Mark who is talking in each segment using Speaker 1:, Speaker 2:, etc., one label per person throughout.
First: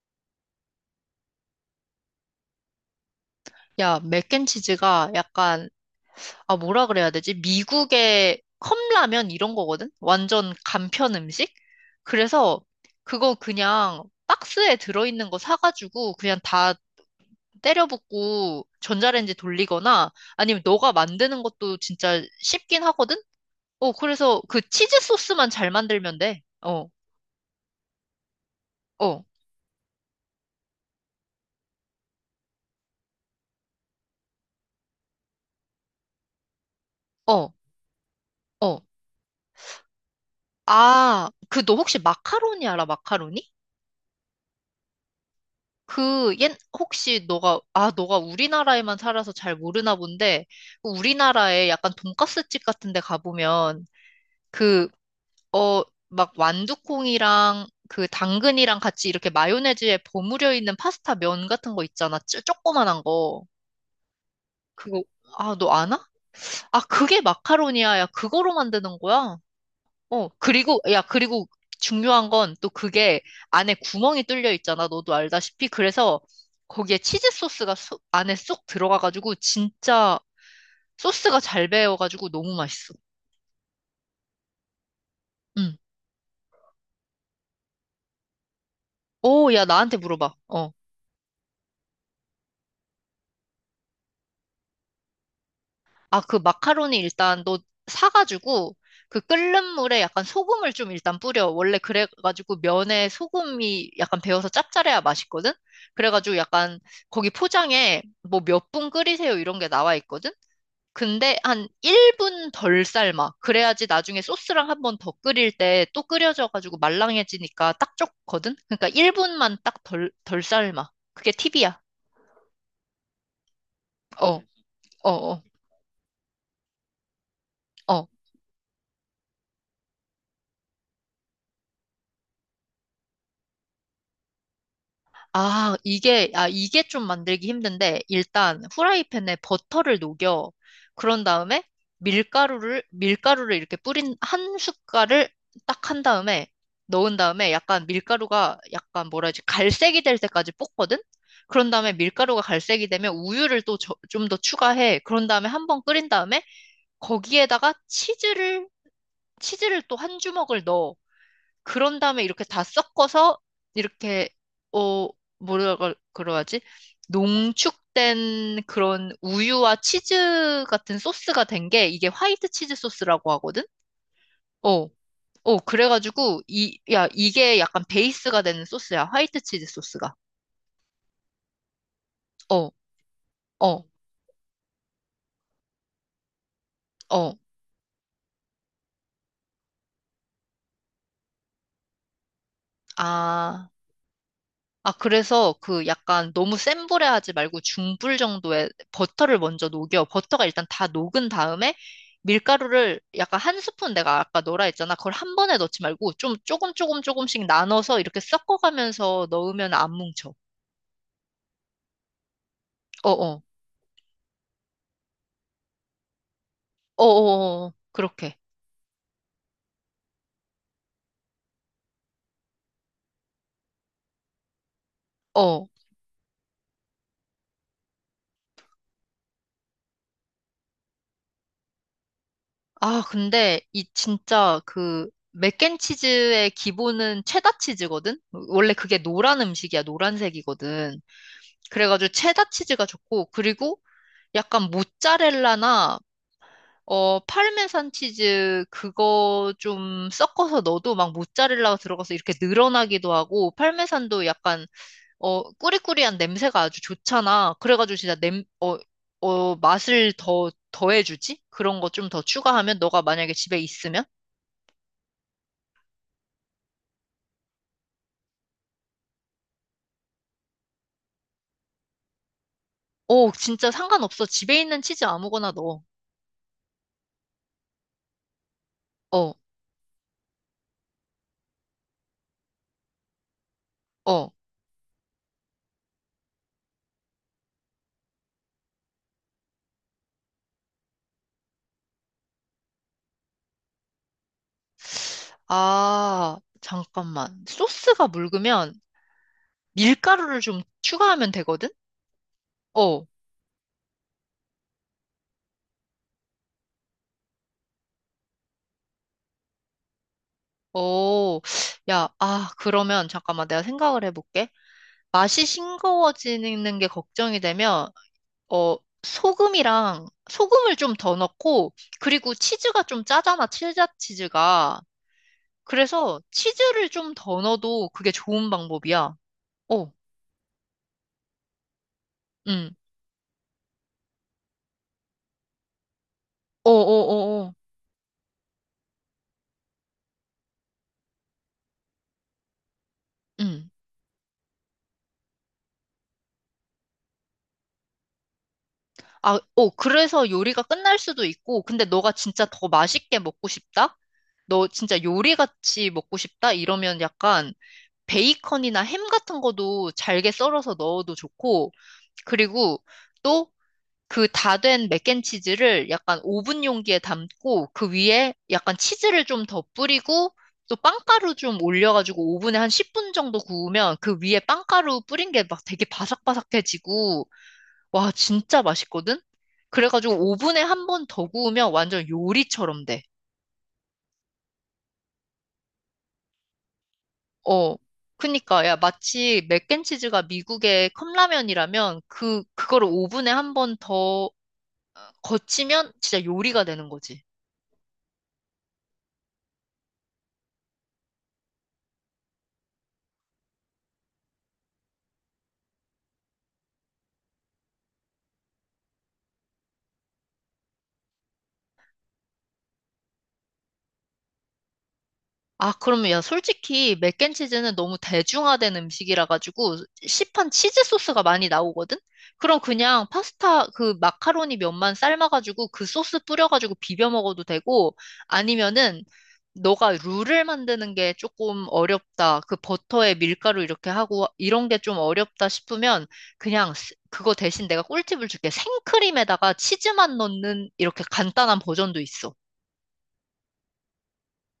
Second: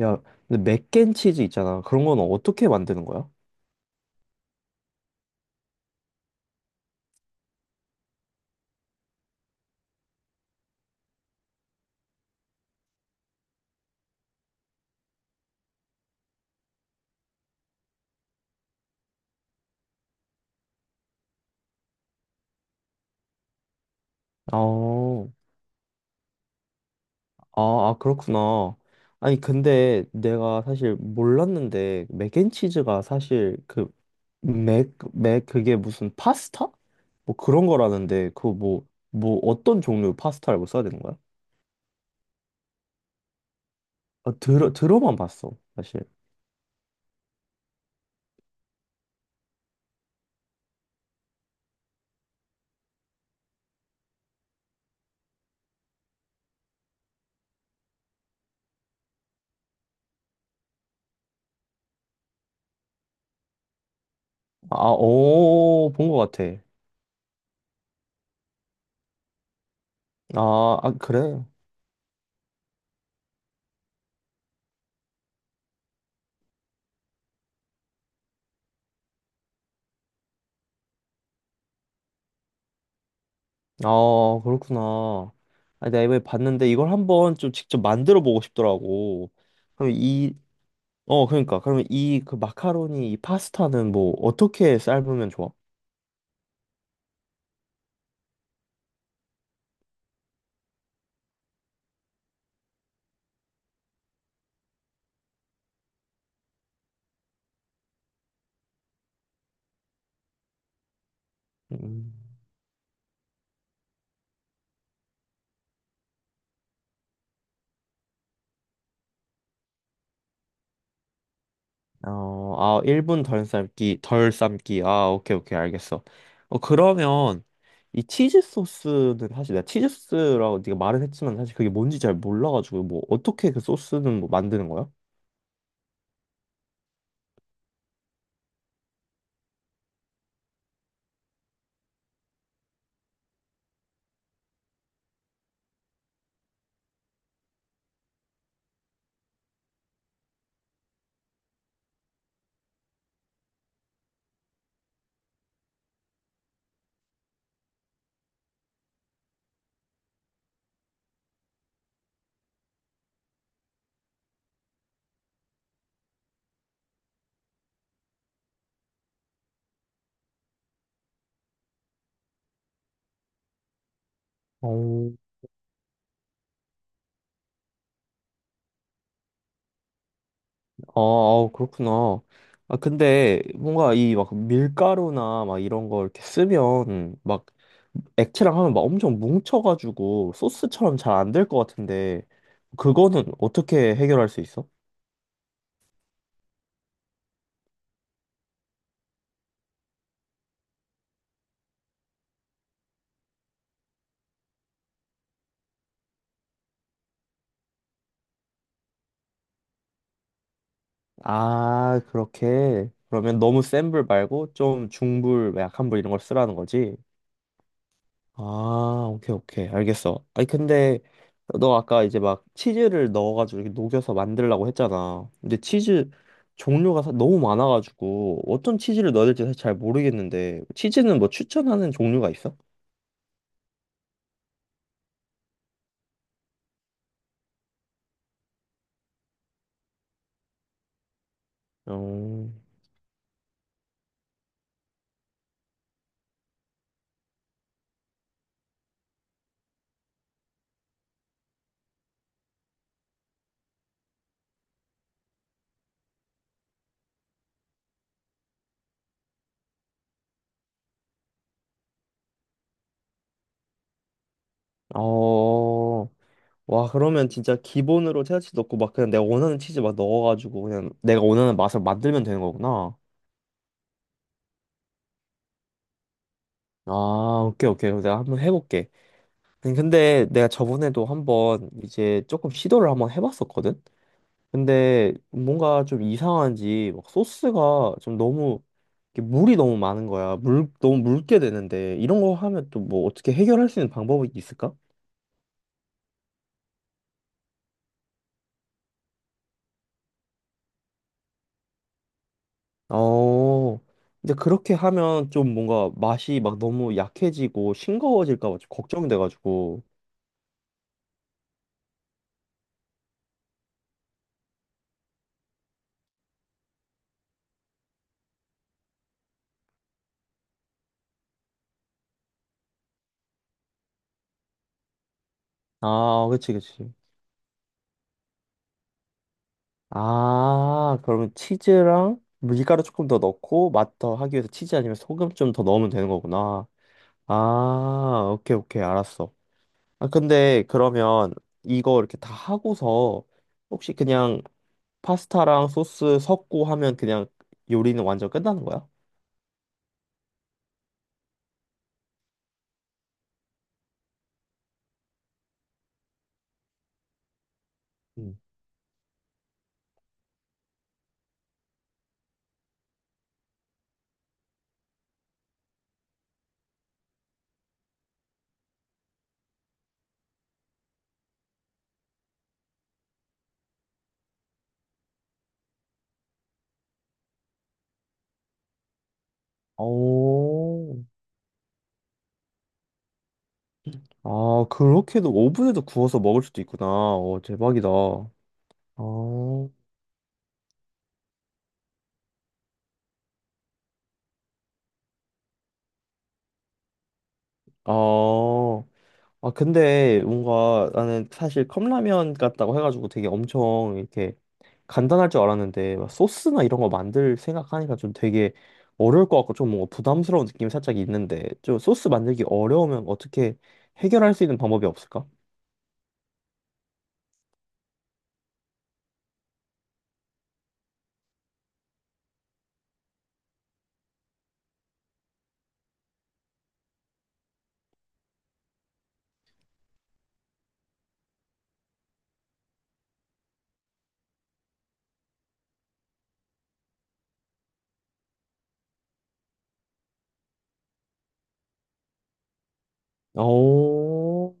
Speaker 1: 야, 근데 맥앤치즈 있잖아. 그런 건 어떻게 만드는 거야?
Speaker 2: 야, 맥앤치즈가 약간, 아, 뭐라 그래야 되지? 미국의 컵라면 이런 거거든? 완전 간편 음식? 그래서 그거 그냥 박스에 들어있는 거 사가지고 그냥 다 때려 붓고 전자레인지 돌리거나 아니면 너가 만드는 것도 진짜 쉽긴 하거든? 그래서 그 치즈
Speaker 1: 어,
Speaker 2: 소스만 잘 만들면 돼. 어,
Speaker 1: 아, 아, 그렇구나.
Speaker 2: 어,
Speaker 1: 아니, 근데 내가 사실 몰랐는데, 맥앤치즈가 사실 그, 그게 무슨 파스타? 뭐
Speaker 2: 어,
Speaker 1: 그런 거라는데, 그
Speaker 2: 어.
Speaker 1: 뭐, 뭐 어떤 종류 파스타라고 써야 되는 거야?
Speaker 2: 아, 그 너 혹시 마카로니 알아? 마카로니?
Speaker 1: 아, 들어만 봤어, 사실.
Speaker 2: 그, 옛, 혹시 너가, 아, 너가 우리나라에만 살아서 잘 모르나 본데, 우리나라에 약간 돈가스집 같은 데 가보면, 그, 어, 막 완두콩이랑 그 당근이랑 같이 이렇게 마요네즈에 버무려 있는 파스타 면 같은 거 있잖아. 쪼, 조그만한 거.
Speaker 1: 아,
Speaker 2: 그거, 아, 너
Speaker 1: 오,
Speaker 2: 아나?
Speaker 1: 본 거 같아.
Speaker 2: 아, 그게 마카로니아야. 그거로 만드는 거야? 어,
Speaker 1: 아,
Speaker 2: 그리고,
Speaker 1: 아,
Speaker 2: 야,
Speaker 1: 그래.
Speaker 2: 그리고 중요한 건 또 그게 안에 구멍이 뚫려 있잖아. 너도 알다시피. 그래서 거기에 치즈 소스가 쏙- 안에 쏙 들어가가지고 진짜 소스가 잘 배어가지고 너무 맛있어.
Speaker 1: 아, 그렇구나.
Speaker 2: 응.
Speaker 1: 아니, 내가 이번에 봤는데 이걸 한번 좀 직접 만들어 보고 싶더라고.
Speaker 2: 오, 야,
Speaker 1: 그럼
Speaker 2: 나한테 물어봐.
Speaker 1: 이,
Speaker 2: 어.
Speaker 1: 어, 그러니까. 그러면 이 그 마카로니, 이 파스타는 뭐 어떻게 삶으면 좋아?
Speaker 2: 아, 그 마카로니 일단 너 사가지고 그 끓는 물에 약간 소금을 좀 일단 뿌려. 원래 그래가지고 면에 소금이 약간 배어서 짭짤해야 맛있거든? 그래가지고 약간 거기 포장에 뭐 몇 분 끓이세요 이런 게 나와 있거든? 근데 한
Speaker 1: 음,
Speaker 2: 1분 덜 삶아. 그래야지 나중에 소스랑 한 번 더 끓일 때 또 끓여져가지고 말랑해지니까 딱 좋거든? 그러니까 1분만 딱 덜 삶아. 그게 팁이야.
Speaker 1: 어, 아, 1분 덜 삶기, 덜
Speaker 2: 어,
Speaker 1: 삶기. 아,
Speaker 2: 어,
Speaker 1: 오케이,
Speaker 2: 어,
Speaker 1: 오케이, 알겠어. 어, 그러면 이
Speaker 2: 어.
Speaker 1: 치즈 소스는 사실 내가 치즈 소스라고 네가 말은 했지만 사실 그게 뭔지 잘 몰라가지고 뭐 어떻게 그 소스는 뭐 만드는 거야?
Speaker 2: 아, 이게 좀 만들기 힘든데, 일단 후라이팬에 버터를 녹여. 그런 다음에 밀가루를 이렇게 뿌린 한 숟갈을 딱 한 다음에 넣은 다음에 약간 밀가루가 약간 뭐라 해야지, 갈색이 될 때까지 볶거든? 그런 다음에 밀가루가 갈색이 되면 우유를 또 좀 더 추가해. 그런 다음에 한 번 끓인 다음에 거기에다가 치즈를, 치즈를 또 한 주먹을 넣어. 그런 다음에 이렇게 다 섞어서 이렇게 어 뭐라고 그러지? 농축된 그런 우유와 치즈 같은 소스가 된 게 이게 화이트 치즈 소스라고 하거든? 어.
Speaker 1: 어.
Speaker 2: 어, 그래가지고 이 야, 이게 약간 베이스가 되는 소스야. 화이트 치즈 소스가.
Speaker 1: 아, 아우, 그렇구나.
Speaker 2: 어.
Speaker 1: 아, 근데
Speaker 2: 어.
Speaker 1: 뭔가 이 막 밀가루나 막 이런 걸 이렇게 쓰면
Speaker 2: 어.
Speaker 1: 막 액체랑 하면 막 엄청 뭉쳐가지고 소스처럼 잘 안 될 것 같은데 그거는
Speaker 2: 아.
Speaker 1: 어떻게 해결할 수 있어?
Speaker 2: 아, 그래서 그 약간 너무 센 불에 하지 말고 중불 정도에 버터를 먼저 녹여. 버터가 일단 다 녹은 다음에 밀가루를 약간 한 스푼 내가 아까 넣으라 했잖아. 그걸 한 번에 넣지 말고 좀 조금 조금씩 나눠서 이렇게 섞어가면서 넣으면 안 뭉쳐.
Speaker 1: 아, 그렇게. 그러면
Speaker 2: 어어.
Speaker 1: 너무 센 불 말고 좀 중불, 약한 불 이런 걸 쓰라는 거지?
Speaker 2: 어어어. 그렇게.
Speaker 1: 아, 오케이, 오케이. 알겠어. 아니, 근데 너 아까 이제 막 치즈를 넣어가지고 이렇게 녹여서 만들라고 했잖아. 근데
Speaker 2: 어.
Speaker 1: 치즈 종류가 너무 많아가지고 어떤 치즈를 넣어야 될지 사실 잘 모르겠는데 치즈는 뭐 추천하는 종류가 있어?
Speaker 2: 아, 근데 이 진짜 그 맥앤치즈의 기본은 체다 치즈거든? 원래 그게 노란 음식이야. 노란색이거든. 그래가지고
Speaker 1: 어,
Speaker 2: 체다 치즈가 좋고 그리고 약간 모짜렐라나 파르메산 치즈 그거 좀 섞어서 넣어도 막 모짜렐라가 들어가서 이렇게 늘어나기도 하고 파르메산도 약간 꾸리꾸리한 냄새가 아주 좋잖아. 그래가지고 진짜 냄어 맛을 더 더해주지? 그런 거 좀 더 추가하면 너가 만약에 집에 있으면
Speaker 1: 어, 와, 그러면 진짜 기본으로 체다치 넣고 막 그냥 내가 원하는 치즈 막 넣어가지고 그냥 내가 원하는 맛을 만들면 되는 거구나.
Speaker 2: 오 진짜 상관없어. 집에 있는 치즈 아무거나 넣어.
Speaker 1: 아, 오케이, 오케이. 그럼 내가 한번 해볼게.
Speaker 2: 어
Speaker 1: 아니, 근데 내가 저번에도 한번 이제 조금 시도를 한번 해봤었거든?
Speaker 2: 어.
Speaker 1: 근데 뭔가 좀 이상한지 막 소스가 좀 너무 이렇게 물이 너무 많은 거야. 물 너무 묽게 되는데 이런 거 하면 또 뭐 어떻게 해결할 수 있는 방법이 있을까?
Speaker 2: 아 잠깐만 소스가 묽으면 밀가루를 좀 추가하면 되거든? 어.
Speaker 1: 어. 이제 그렇게 하면 좀 뭔가 맛이 막 너무 약해지고 싱거워질까 봐 좀 걱정돼가지고.
Speaker 2: 오, 야, 아, 그러면 잠깐만 내가 생각을 해볼게. 맛이 싱거워지는 게 걱정이 되면, 어, 소금을 좀 더 넣고, 그리고 치즈가 좀 짜잖아, 칠자 치즈가. 그래서
Speaker 1: 아, 그치, 그치.
Speaker 2: 치즈를 좀 더 넣어도 그게 좋은 방법이야. 어,
Speaker 1: 아, 그러면 치즈랑
Speaker 2: 응.
Speaker 1: 밀가루 조금 더 넣고 맛 더 하기 위해서 치즈 아니면 소금 좀 더 넣으면 되는 거구나.
Speaker 2: 어, 어, 어, 어.
Speaker 1: 아, 오케이, 오케이, 알았어. 아, 근데 그러면 이거 이렇게 다 하고서
Speaker 2: 응.
Speaker 1: 혹시 그냥 파스타랑 소스 섞고 하면 그냥 요리는 완전 끝나는 거야?
Speaker 2: 아, 어, 그래서 요리가 끝날 수도 있고, 근데 너가 진짜 더 맛있게 먹고 싶다? 너 진짜 요리같이 먹고 싶다? 이러면 약간,
Speaker 1: 음.
Speaker 2: 베이컨이나 햄 같은 거도 잘게 썰어서 넣어도 좋고, 그리고 또 그 다 된 맥앤치즈를 약간 오븐 용기에 담고, 그 위에 약간 치즈를 좀 더 뿌리고, 또 빵가루 좀 올려가지고 오븐에 한 10분 정도 구우면 그 위에 빵가루 뿌린 게 막 되게 바삭바삭해지고, 와, 진짜 맛있거든? 그래가지고 오븐에 한
Speaker 1: 오,
Speaker 2: 번 더 구우면 완전 요리처럼 돼.
Speaker 1: 아, 그렇게도 오븐에도 구워서 먹을 수도 있구나. 오,
Speaker 2: 어,
Speaker 1: 대박이다. 어,
Speaker 2: 그니까, 야, 마치 맥앤치즈가 미국의 컵라면이라면 그거를 오븐에 한 번 더 거치면 진짜 요리가 되는 거지.
Speaker 1: 어, 아, 근데 뭔가 나는 사실 컵라면 같다고 해가지고 되게 엄청 이렇게 간단할 줄 알았는데 막 소스나 이런 거 만들 생각하니까 좀 되게 어려울 것 같고 좀 뭔가 부담스러운 느낌이 살짝 있는데 좀 소스 만들기 어려우면 어떻게 해결할 수 있는 방법이 없을까?
Speaker 2: 아, 그러면 야, 솔직히 맥앤치즈는 너무 대중화된 음식이라 가지고 시판 치즈 소스가 많이 나오거든? 그럼 그냥 파스타 그 마카로니 면만 삶아가지고 그 소스 뿌려가지고 비벼 먹어도 되고 아니면은 너가 룰을 만드는 게 조금 어렵다. 그 버터에 밀가루 이렇게 하고 이런 게 좀 어렵다 싶으면 그냥 스- 그거 대신 내가 꿀팁을 줄게. 생크림에다가 치즈만 넣는 이렇게 간단한 버전도 있어.
Speaker 1: 오,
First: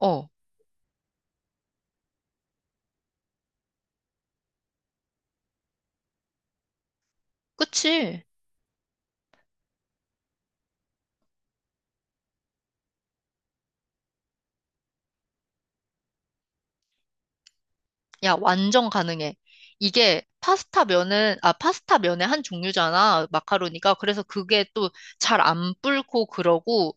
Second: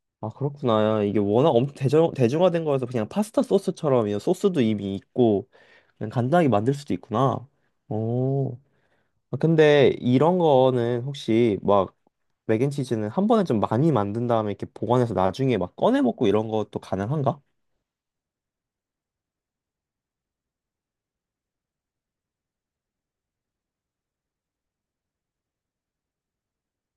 Speaker 2: 어,
Speaker 1: 아 그렇구나. 이게 워낙 엄청 대중화된 거여서 그냥 파스타 소스처럼 이 소스도 이미 있고 그냥 간단하게 만들 수도 있구나.
Speaker 2: 그치?
Speaker 1: 오, 아, 근데 이런 거는 혹시 막 맥앤치즈는 한 번에 좀 많이 만든 다음에 이렇게 보관해서 나중에 막 꺼내 먹고 이런 것도 가능한가?
Speaker 2: 야, 완전 가능해. 아, 파스타 면의 한 종류잖아, 마카로니가. 그래서 그게 또 잘 안 불고 그러고,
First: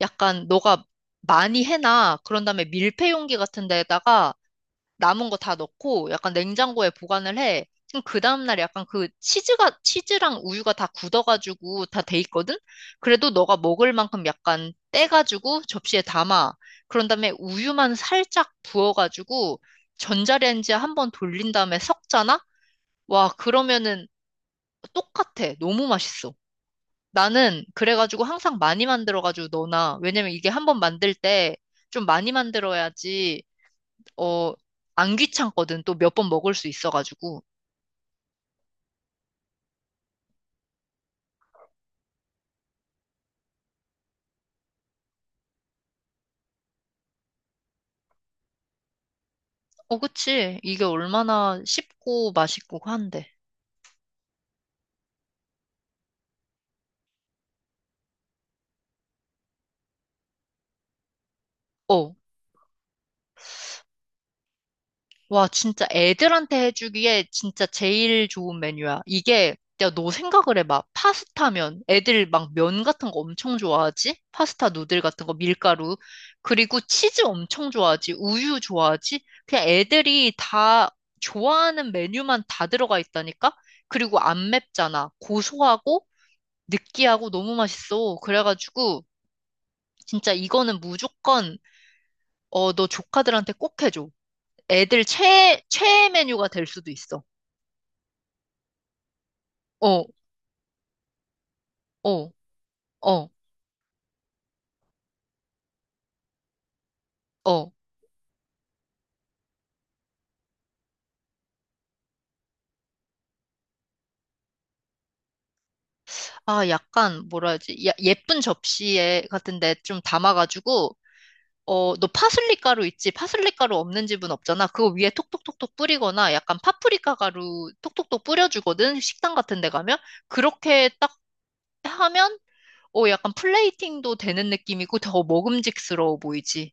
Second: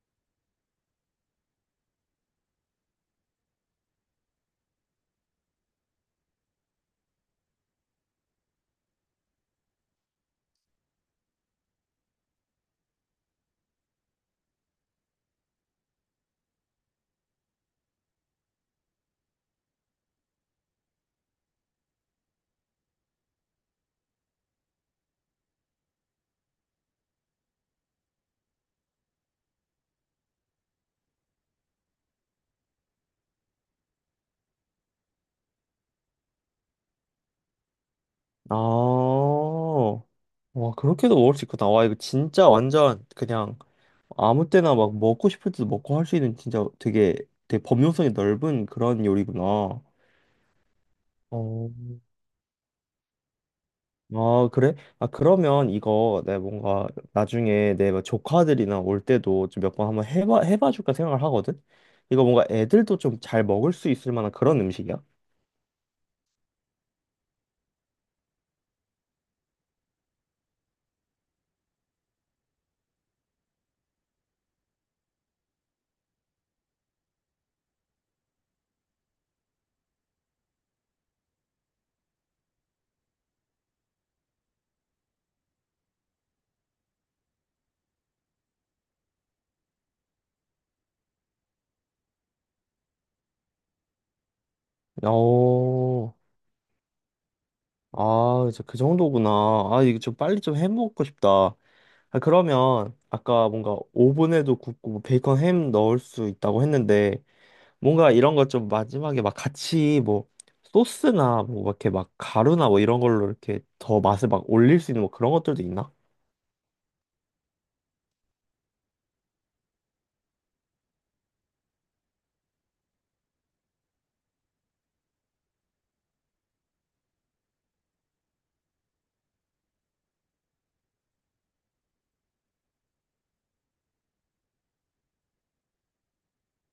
Speaker 2: 약간 너가 많이 해놔. 그런 다음에 밀폐 용기 같은 데다가 남은 거 다 넣고 약간 냉장고에 보관을 해. 그럼 그 다음날 약간 그 치즈랑 우유가 다 굳어가지고 다 돼 있거든? 그래도 너가 먹을 만큼 약간 떼가지고 접시에 담아. 그런 다음에 우유만 살짝 부어가지고 전자레인지에 한번 돌린 다음에 섞잖아? 와, 그러면은 똑같아. 너무 맛있어. 나는 그래가지고 항상 많이 만들어가지고 넣어놔. 왜냐면 이게 한번 만들 때 좀 많이 만들어야지 어, 안 귀찮거든. 또 몇 번 먹을 수 있어가지고.
Speaker 1: 아, 와, 그렇게도 먹을 수 있구나. 와, 이거 진짜 완전 그냥 아무 때나 막 먹고 싶을 때도 먹고 할 수 있는 진짜 되게 범용성이 넓은 그런 요리구나.
Speaker 2: 어, 그치. 이게 얼마나
Speaker 1: 어,
Speaker 2: 쉽고 맛있고 한데.
Speaker 1: 아, 그래? 아, 그러면 이거 내가 뭔가 나중에 내 막 조카들이나 올 때도 좀 몇 번 한번 해봐 줄까 생각을 하거든?
Speaker 2: 어,
Speaker 1: 이거 뭔가 애들도 좀 잘 먹을 수 있을 만한 그런 음식이야?
Speaker 2: 와, 진짜 애들한테 해주기에 진짜 제일 좋은 메뉴야. 이게, 야, 너 생각을 해봐. 파스타면 애들 막 면 같은 거 엄청 좋아하지? 파스타 누들 같은 거, 밀가루. 그리고 치즈 엄청 좋아하지? 우유 좋아하지? 그냥 애들이 다 좋아하는 메뉴만 다 들어가 있다니까? 그리고 안 맵잖아. 고소하고, 느끼하고 너무 맛있어. 그래가지고 진짜 이거는 무조건 어, 너 조카들한테 꼭 해줘. 애들 최 최애
Speaker 1: 오,
Speaker 2: 메뉴가 될 수도 있어.
Speaker 1: 아, 이제 그 정도구나. 아, 이거
Speaker 2: 어,
Speaker 1: 좀 빨리 좀 해먹고 싶다. 아,
Speaker 2: 어,
Speaker 1: 그러면
Speaker 2: 어,
Speaker 1: 아까 뭔가 오븐에도 굽고 뭐 베이컨 햄 넣을 수 있다고 했는데
Speaker 2: 어.
Speaker 1: 뭔가 이런 거 좀 마지막에 막 같이 뭐 소스나 뭐 이렇게 막 가루나 뭐 이런 걸로 이렇게 더 맛을 막 올릴 수 있는 뭐 그런 것들도 있나?
Speaker 2: 아, 약간 뭐라 해야지? 야- 예쁜 접시에 같은데 좀 담아가지고 어, 너 파슬리 가루 있지? 파슬리 가루 없는 집은 없잖아. 그거 위에 톡톡톡톡 뿌리거나 약간 파프리카 가루 톡톡톡 뿌려주거든. 식당 같은 데 가면. 그렇게 딱 하면 오, 약간 플레이팅도 되는 느낌이고 더 먹음직스러워 보이지.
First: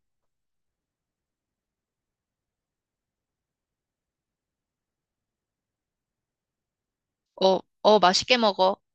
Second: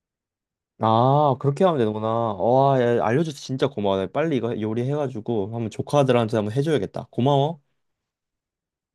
Speaker 1: 아 그렇게 하면 되는구나. 와 야, 알려줘서 진짜 고마워. 나 빨리 이거 요리해가지고 한번 조카들한테 한번 해줘야겠다.
Speaker 2: 어,
Speaker 1: 고마워.
Speaker 2: 어, 맛있게 먹어.